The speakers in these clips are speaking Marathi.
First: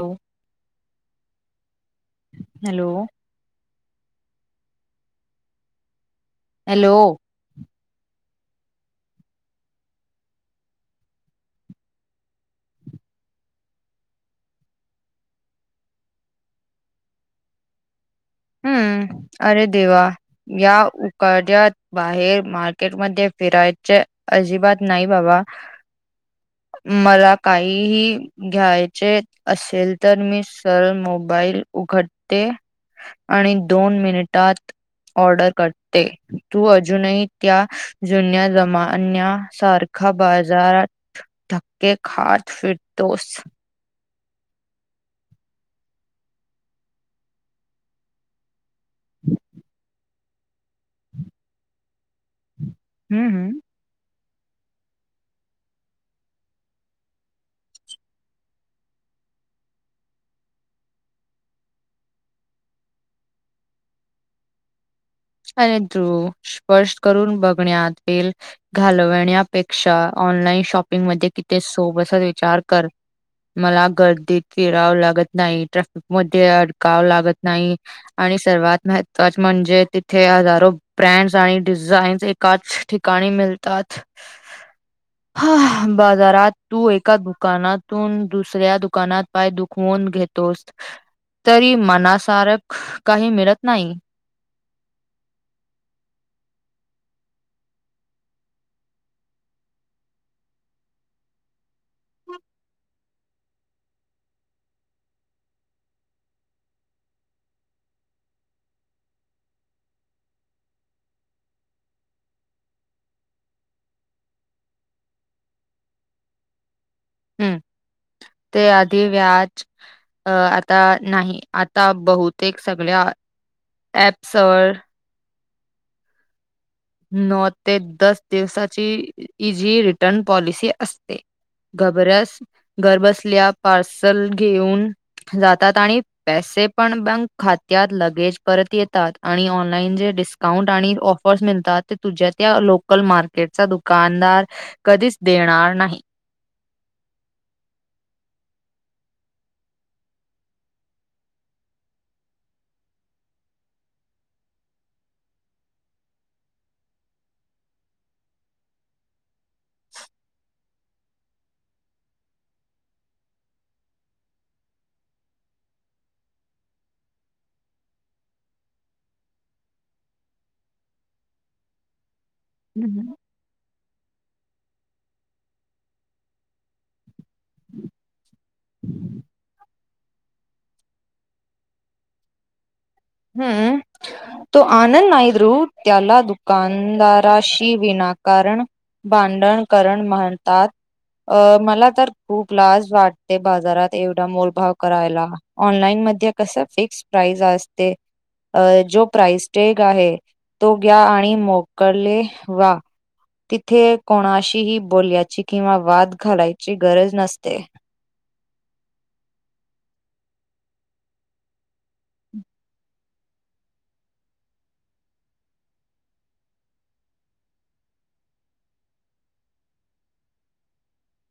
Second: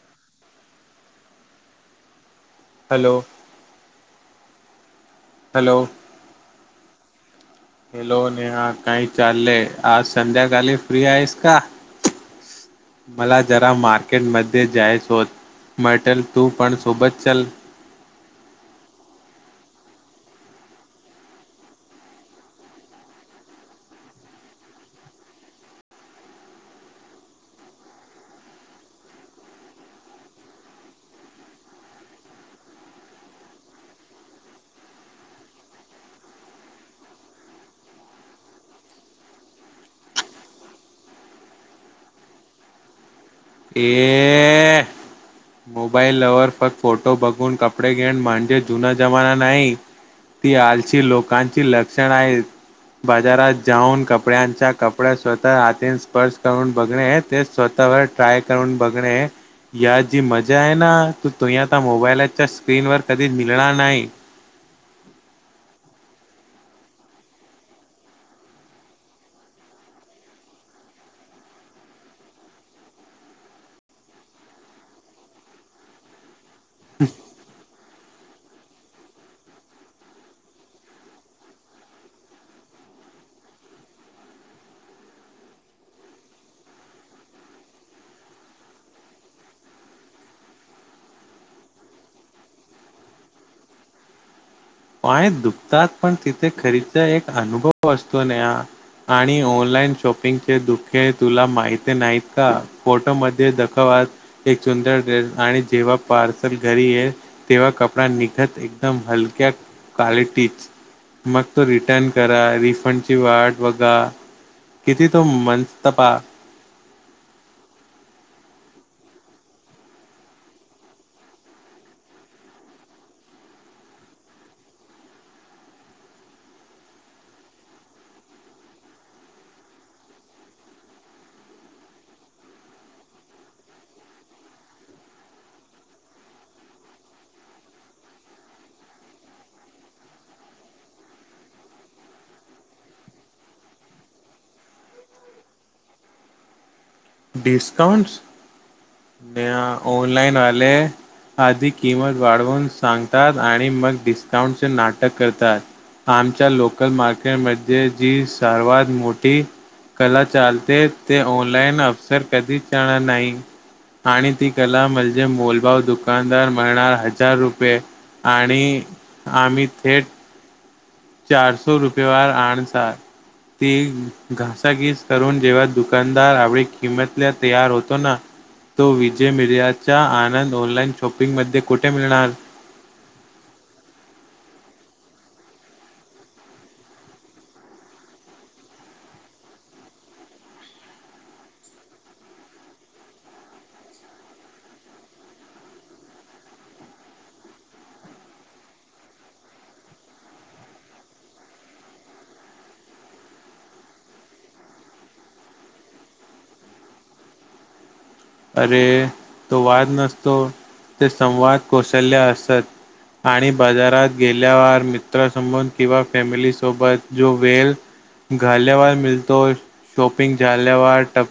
हो hello hello hello hello Neha काय चाललंय आज संध्याकाळी फ्री आहेस का? मला जरा मार्केट मध्ये जायच होत. मटल तू पण सोबत चल. हम्म अरे देवा या उकाड्या बाहेर मार्केटमध्येध्ये फिरायचे अजिबात नाही बाबा. मला काहीही घ्यायचे असेल तर मी सर मोबाईल उघडते. आणि दोन मिनिटात ऑर्डर करते तू अजूनही त्या जुन्या जमान्यासारख बाजारात धके खात फिरतोस. ए मोबाईल वर फक् फोटो बघून कपडे घेन म्हणजे जुना जमाना नाही. ती आलशी लोकांची लक्षण आहे हम्म बाजारात जाऊन कपड्यांच्या कपड्या स्वतः हातीन स्पर्श करून बघणे ते स्वतःवर ट्राय करून बघणे. या जी मजा आहे ना तू तुम्ही आता मोबाईलाच्या स्क्रीनवरर कधीच मिळणार नाही. आणि तू, स्पर्श करून बघण्यात एल घालवण्यापेक्षा, ऑनलाईन शॉपिंग मध्ये किती सोब विचार कर. मला गर्दीत फिरावं लागत नाही तर मध्ये अडकाव लागत नाही, आणि सर्वात महत्वाच म्हणजे इथे हजारो ब्रँड्स आणि डिझाईन्स एकाच ठिकाणी मिलतात. ह [unintelligible] [inaudible] ह, बाजारात तू एका दुकानातून दुसऱ्या दुकानात पाय दुखवून घेतोस, तरी मनासारक काही मिळत नाही. पाय दुखतात, पण तिथे खरीदीचा एक अनुभव असतो न आणि ऑनलाइन शॉपिंगचे दुखे तुला माहित नाहीत का? फोटोमध्ये दखवत एक सुंदर ड्रेस, आणि जेव्हा पार्सल घरी ये तेव्हा कपडा निघत, एकदम हलक्या क्वालिटीच. मग तो रिटर्न करा, रिफंड ची वाट बघा. किती तो [unintelligible] हम्म! ते आधी व्याज अ आता नाही, आता बहुतेक सगळ्या ॲप्स वर न ते दस दिवसाची जी रिटर्न पॉलिसी असते. घबरस घरबसल्या पार्सल घेऊन जातात, आणि पैसे पण बँक खात्यात लगेज परत येतात, आणि ऑनलाइन जे डिस्काउंट आणि ऑफर्स मिळतात तुझ्या त्या लोकल मार्केटचा दुकानदार, कधीच देणार नाही. डिस्काउंटस? म ऑनलाइन आले आधी किंमत वाढवून सांगतात, आणि मग डिस्काउंटचे नाटक करतात. आमच्या लोकल मार्केटमध्ये जी सर्वात मोठी कला चालते, ते ऑनलाईन अपसर कधीच जाणार नाही. आणि ती कला म्हणजे, मोलभाऊ दुकानदार म्हणणार हजार रुपये आणि आम्ही थेट चारसो रुपयाे वर आणसार ती घासाघीस करून, जेव्हा दुकानदार आपडी किंमतला तयार होतो ना तो विजय मिरयाचा आनंद ऑनलाइन शॉपिंग मध्ये कुठे मिळणार? हम् तो आनंद नाही ध्रु, त्याला दुकानदाराशी विनाकारण भांडण करण म्हणतात. अ मला तर खूप लाज वाटते, बाजारात एवढा मोलभाव करायला. ऑनलाईन मध्ये कसं, फिक्स्ड प्राईस असते. अ जो प्राइसटेग आहे, तो घ्या आणि मोकले वा. तिथे कोणाशीही बोलल्याची, किंवा वाद घालायची, गरज नसते. अरे! तो वाद नसतो, ते संवाद कौशल्य असत. आणि बाजारात गेल्यावर मित्रासमोर, किंवा फॅमिली सोबत, जो वेळ घालवायला मिळतो, शॉपिंग झलिवाार टप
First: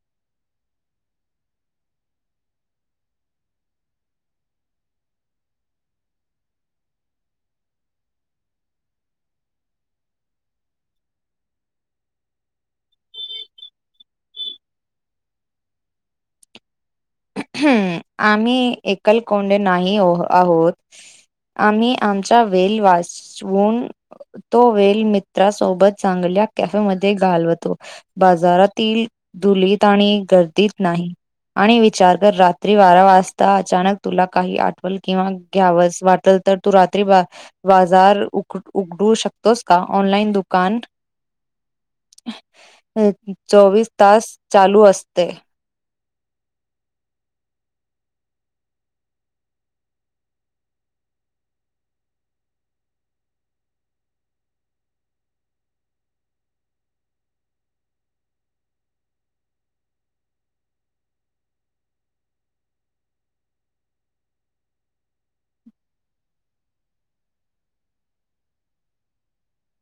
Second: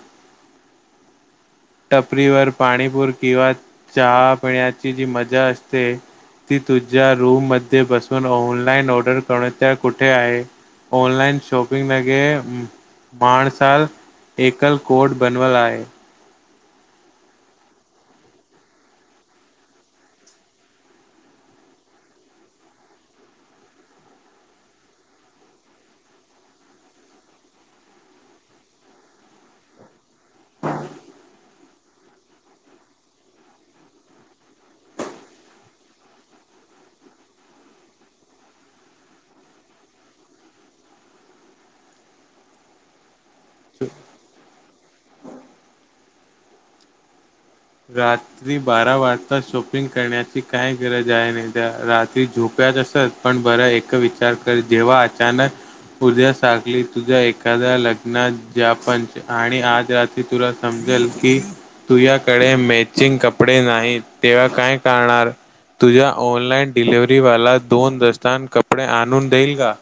टपरीवर पाणीपूर, किंवा चहा पिण्याची, जी मजा असते ती तुझ्या रूम मध्ये बसून ऑनलाइन ऑर्डर करण्यात त्या कुठे आहे? ऑनलाईन शॉपिंग लगे माणसाल एकल कोट बनवल आहे. हम्! आम्ही एकल कोंडे नाही आहोत. आम्ही आमचा वेल वाचवून तो वेल मित्रासोबत चांगल्या कॅफेमध्ये घालवतो बाजारातील ुलीत आणि गर्दीत नाही आणि विचार कर रात्री बारा वाजता अचानक तुला काही आठवल किंवा घ्याव वाटल तर तू रात्री बा बाजार उ उघडू शकतोस का ऑनलाईन दुकान अ चोवीस तास चालू असते गात क्री बारा वाजता शॉपिंग करण्याची काय गरज आहे नाही द्या रात्री झोप्यात असत पण बर एक विचार कर जेव्हा अचानक उद्या सागली तुझ्या एखाद्या लग्नात ज्या पंच आणि आज रात्री तुला समजेल की तुया क कडे मॅचिंग कपडे नाही तेव्हा काय करणार तुझ्या ऑनलाईन डिलिव्हरीवाला दोन दस्तांन कपडे आणून देईल का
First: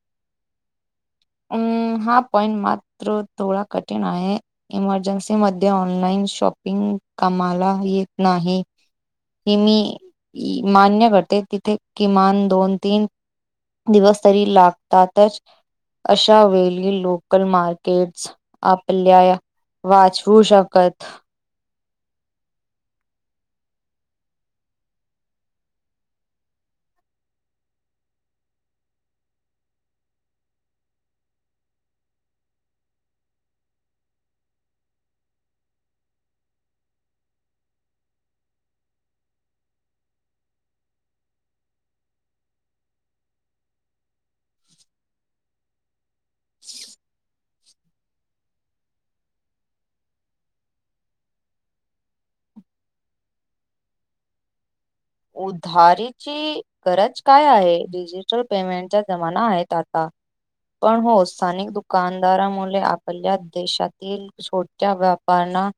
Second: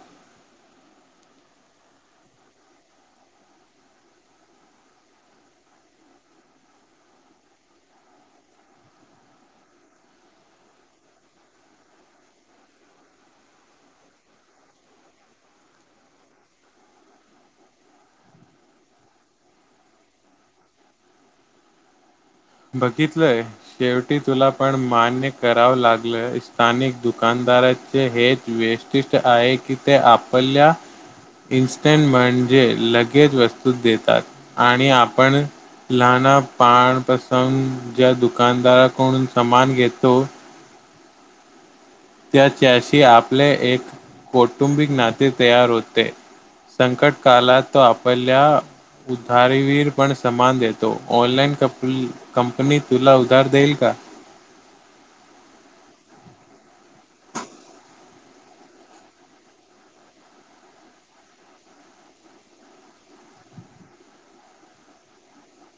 अं हा पॉइंट मात्र थोडा कठीण आहे इमर्जन्सी म ऑनलाइन शॉपिंग कामाला येत नाही हे मी मान्य करते तिथे किमान दोन तीन दिवस तरी लागतातच अशा वेली लोकल मार्केट्स आपल्या वाचवू शकत बघितलंय शेवटी तुला पण मान्य करावं लागल स्थानिक दुकानदाराचे हेच वेस् उिष्ट आहे कि ते आपल्या. इन्स्टंट म्हणजे लगेच वस्तू देतात आणि आपण लना पाणपसंग ज्या दुकानदाराकडून सामान घेतो त्या शी आपले एक कौटुंबिक नाते तयार होते संकट कालात तो आपल्या उधारीवीर पण समान देतो. ऑनलाइन कप कंपनी तुला उधार देईल. का उधारीची गरज काय आहे. डिजिटल पेमेंटच्या जमाना आहेत. आता पण हो स्थानिक दुकानदारामुळे आपल्या देशातील सोच्या वपार ना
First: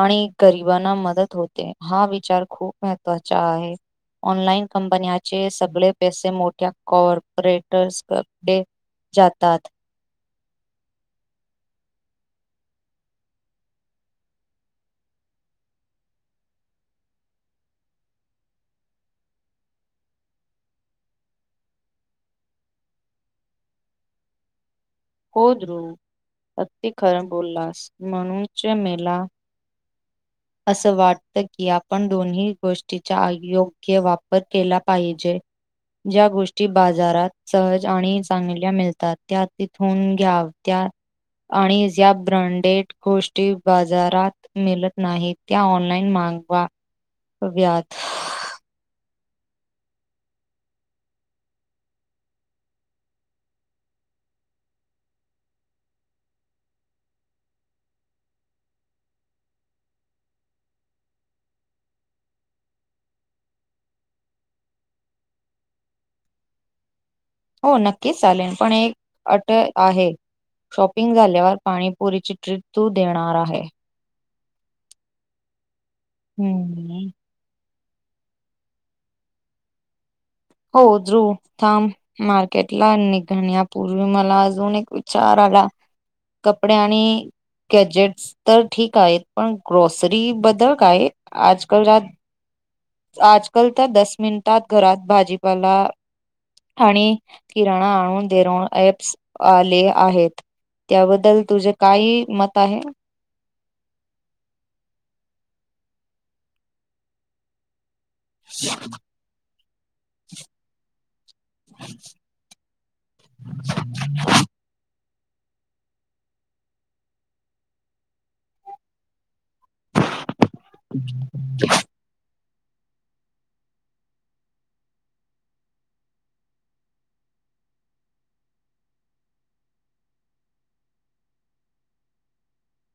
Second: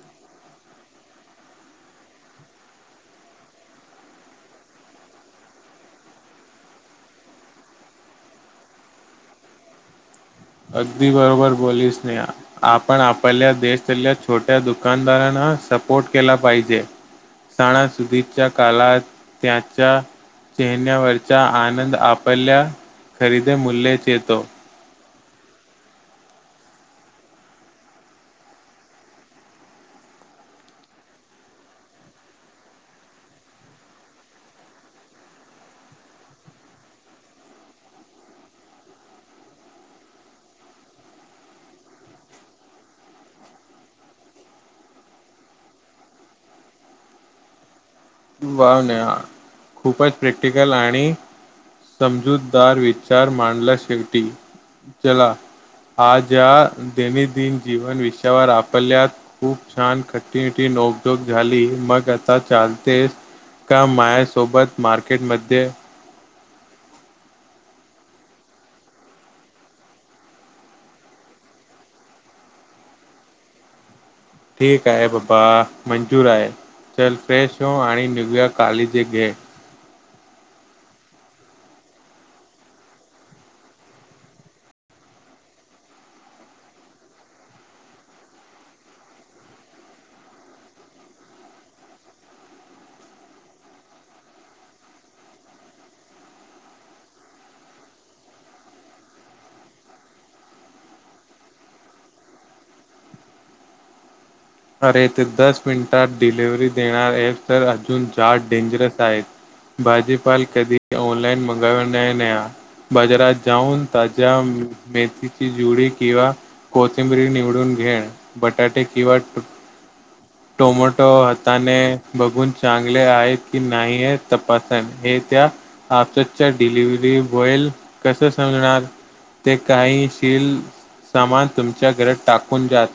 आणि गरिबांना मदत होते. हा विचार खूप महत्त्वाचा आहे. ऑनलाइन कंपन्याचे सगळे पैसे. मोठ्या कॉर्परेटर्सडे जातात अगदी बरोबर बोललीस नाही या आपण आपल्या देशातल्या छोट्या दुकानदारांना सपोर्ट केला पाहिजे. सणासुदीच्या काळात त्याच्या चेहन्यावरच्या आनंद आपल्या खरेदीे मूल्यच येतो. हो ध्रुव अती खरं बोललास म्हणुच. मेला [inaudible] असं वाटत की आपण दोन्ही गोष्टीचा अयोग्य वापर केला. पाहिजे. ज्या गोष्टी बाजारात सहज आणि चांगल्या मिळतात. त्या होऊन घ्याव. त्या आणि या ब्रँडेड गोष्टी बाजारात मिळत नाहीत. त्या ऑनलाइन मागवा व्यात. वा न्या खूपच प्रॅक्टिकल आणि समजूतदार विचार मांडला शेवटी चला. हा ज्या दैनिंदिन जीवन विषयावर आपल्या खूप छान कठीणटी नको टोक झाली मग आता चाल. ते का मायासोबत मार्केटमध्ये. हो नक्कीच, चालेल पण एक अट आहे. शॉपिंग झाल्यावर पाणीपुरीची ट्रीप तू देणार आहे. ठीक आहे बाबा मंजूर आहे हम्म. चल फ्रेश हो आणि निघूया कालिजी घे. हो जु थांम. मार्केट ला निघण्या पूर्वी, मला अजून एक विचार आला. कपडे आणि कॅजेट्स तर ठीक आहेत. पण ग्रॉसरी बद्दल काय आजकाल आजकाल तर दस मिनिटात घरात भाजीपाला. आणि किराणा आणून देन ॲप्स आले आहेत. त्याबद्दल तुझे, काय मत आहे. अरे ते दस मिनिटात डिलिव्हरी देणार आहेत. सर अजून जाड डेंजरस आहेत. भाजीपाल कधी ऑनलाइन मगा नाही न. बाजारात जाऊन ताज्या मेथीची जुडी किंवा कोथिंबिरी निवडून घे बटाटे किंवा टोमोटो हाताने. बघून चांगले आहेत की नाहीय तपासण हे त्या आपसच्या डिलिव्हरी, बॉयल कसं सांगणार. ते काहीशील सामान तुमच्या घरात टाकून द्या.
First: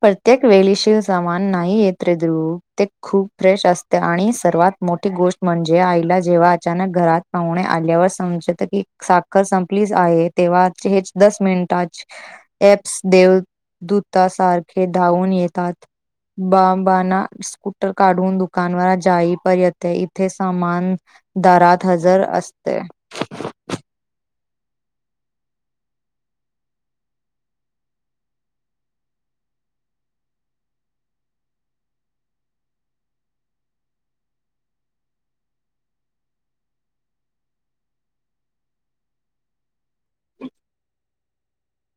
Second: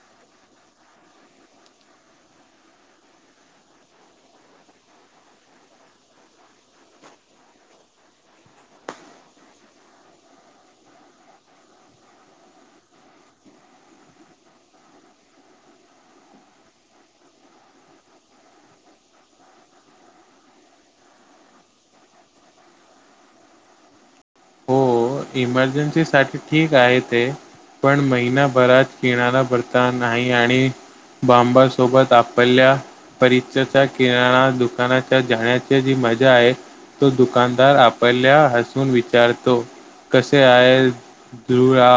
प्रत्येक वेळे शील सामान नाही येत रे द्रुप ते खूप फ्रेश असते आणि सर्वात मोठी गोष्ट म्हणजे, आईला जेव्हा अचानक घरात पाहुणे आल्यावर समजत, की साखर संपलीच आहे, तेव्हा हेच दस मिनिटा एपस देवदूतासारखे धावून येतात. बाबाणा स्कूटर काढून दुकानवर जाई, परर्यंत इथे सामान दारात हजर असते. हो इमर्जन्सी साठी ठीक आहे ते. पण महिनाभरात पिणारा बरता नाही आणि बांब सोबत आपल्या परिचचा किराणा दुकानाच्या जाण्याची जी मजा आहे. तो दुकानदार आपल्या हसून विचारतो. कसे आहेस, दूळा.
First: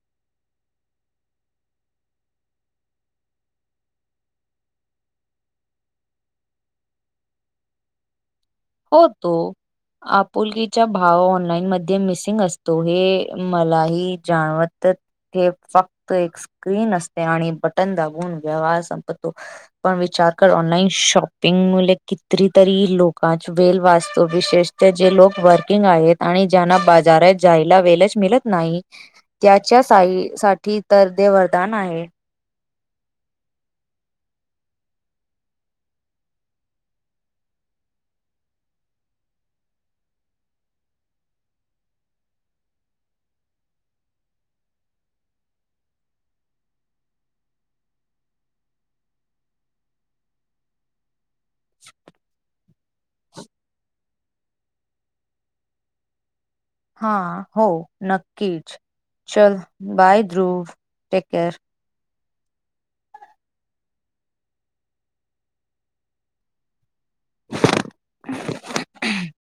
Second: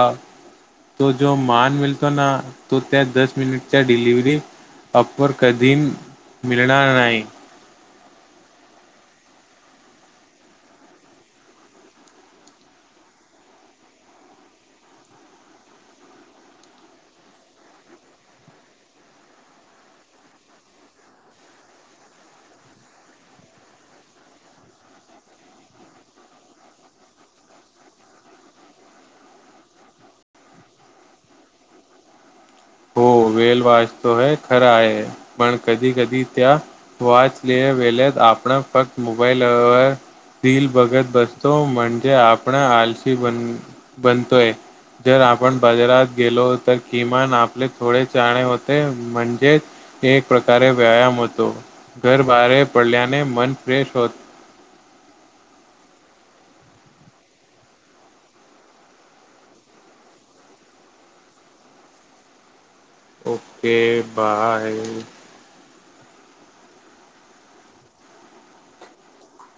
तो जो मान मिळतो ना, तो त्या दस मिनिटच्या डिलिव्हरी अपर कधी मिळणार नाही. होतो. आपुलकीचा भाव, ऑनलाईन मध्ये मिसिंग असतो, हे मलाही जाणवत. हे फक्त एक स्क्रीन असते, आणि बटन दाबवून व्यवहार संपतो. पण विचार कर, ऑनलाईन शॉपिंग मुळे, कितरीतरी लोक वेल वाचतो, विशेषत जे लोक वर्किंग आहेत आणि ज्यांना बाजारात जायला वेलच मिळत नाही, त्याच्या साई साठी तर दे वरदान आहे. हो वेल वाचतो हे खरं आहे, पण कधी कधी त्या वाचलेल्या वेल्यात, आपण फक्त मोबाईलवर, दिल बघत बसतो, म्हणजे आपण आलशी बन बनतोय. जर आपण बाजारात गेलो, तर किमान आप ले थोडे चालने होते, म्हणजेच, एक प्रकारे व्यायाम हो तो, घर बाहेर पडल्याने मन फ्रेश होत. हा, हो, नक्कीच, चल bye bro, take care. Okay bye, [inaudible]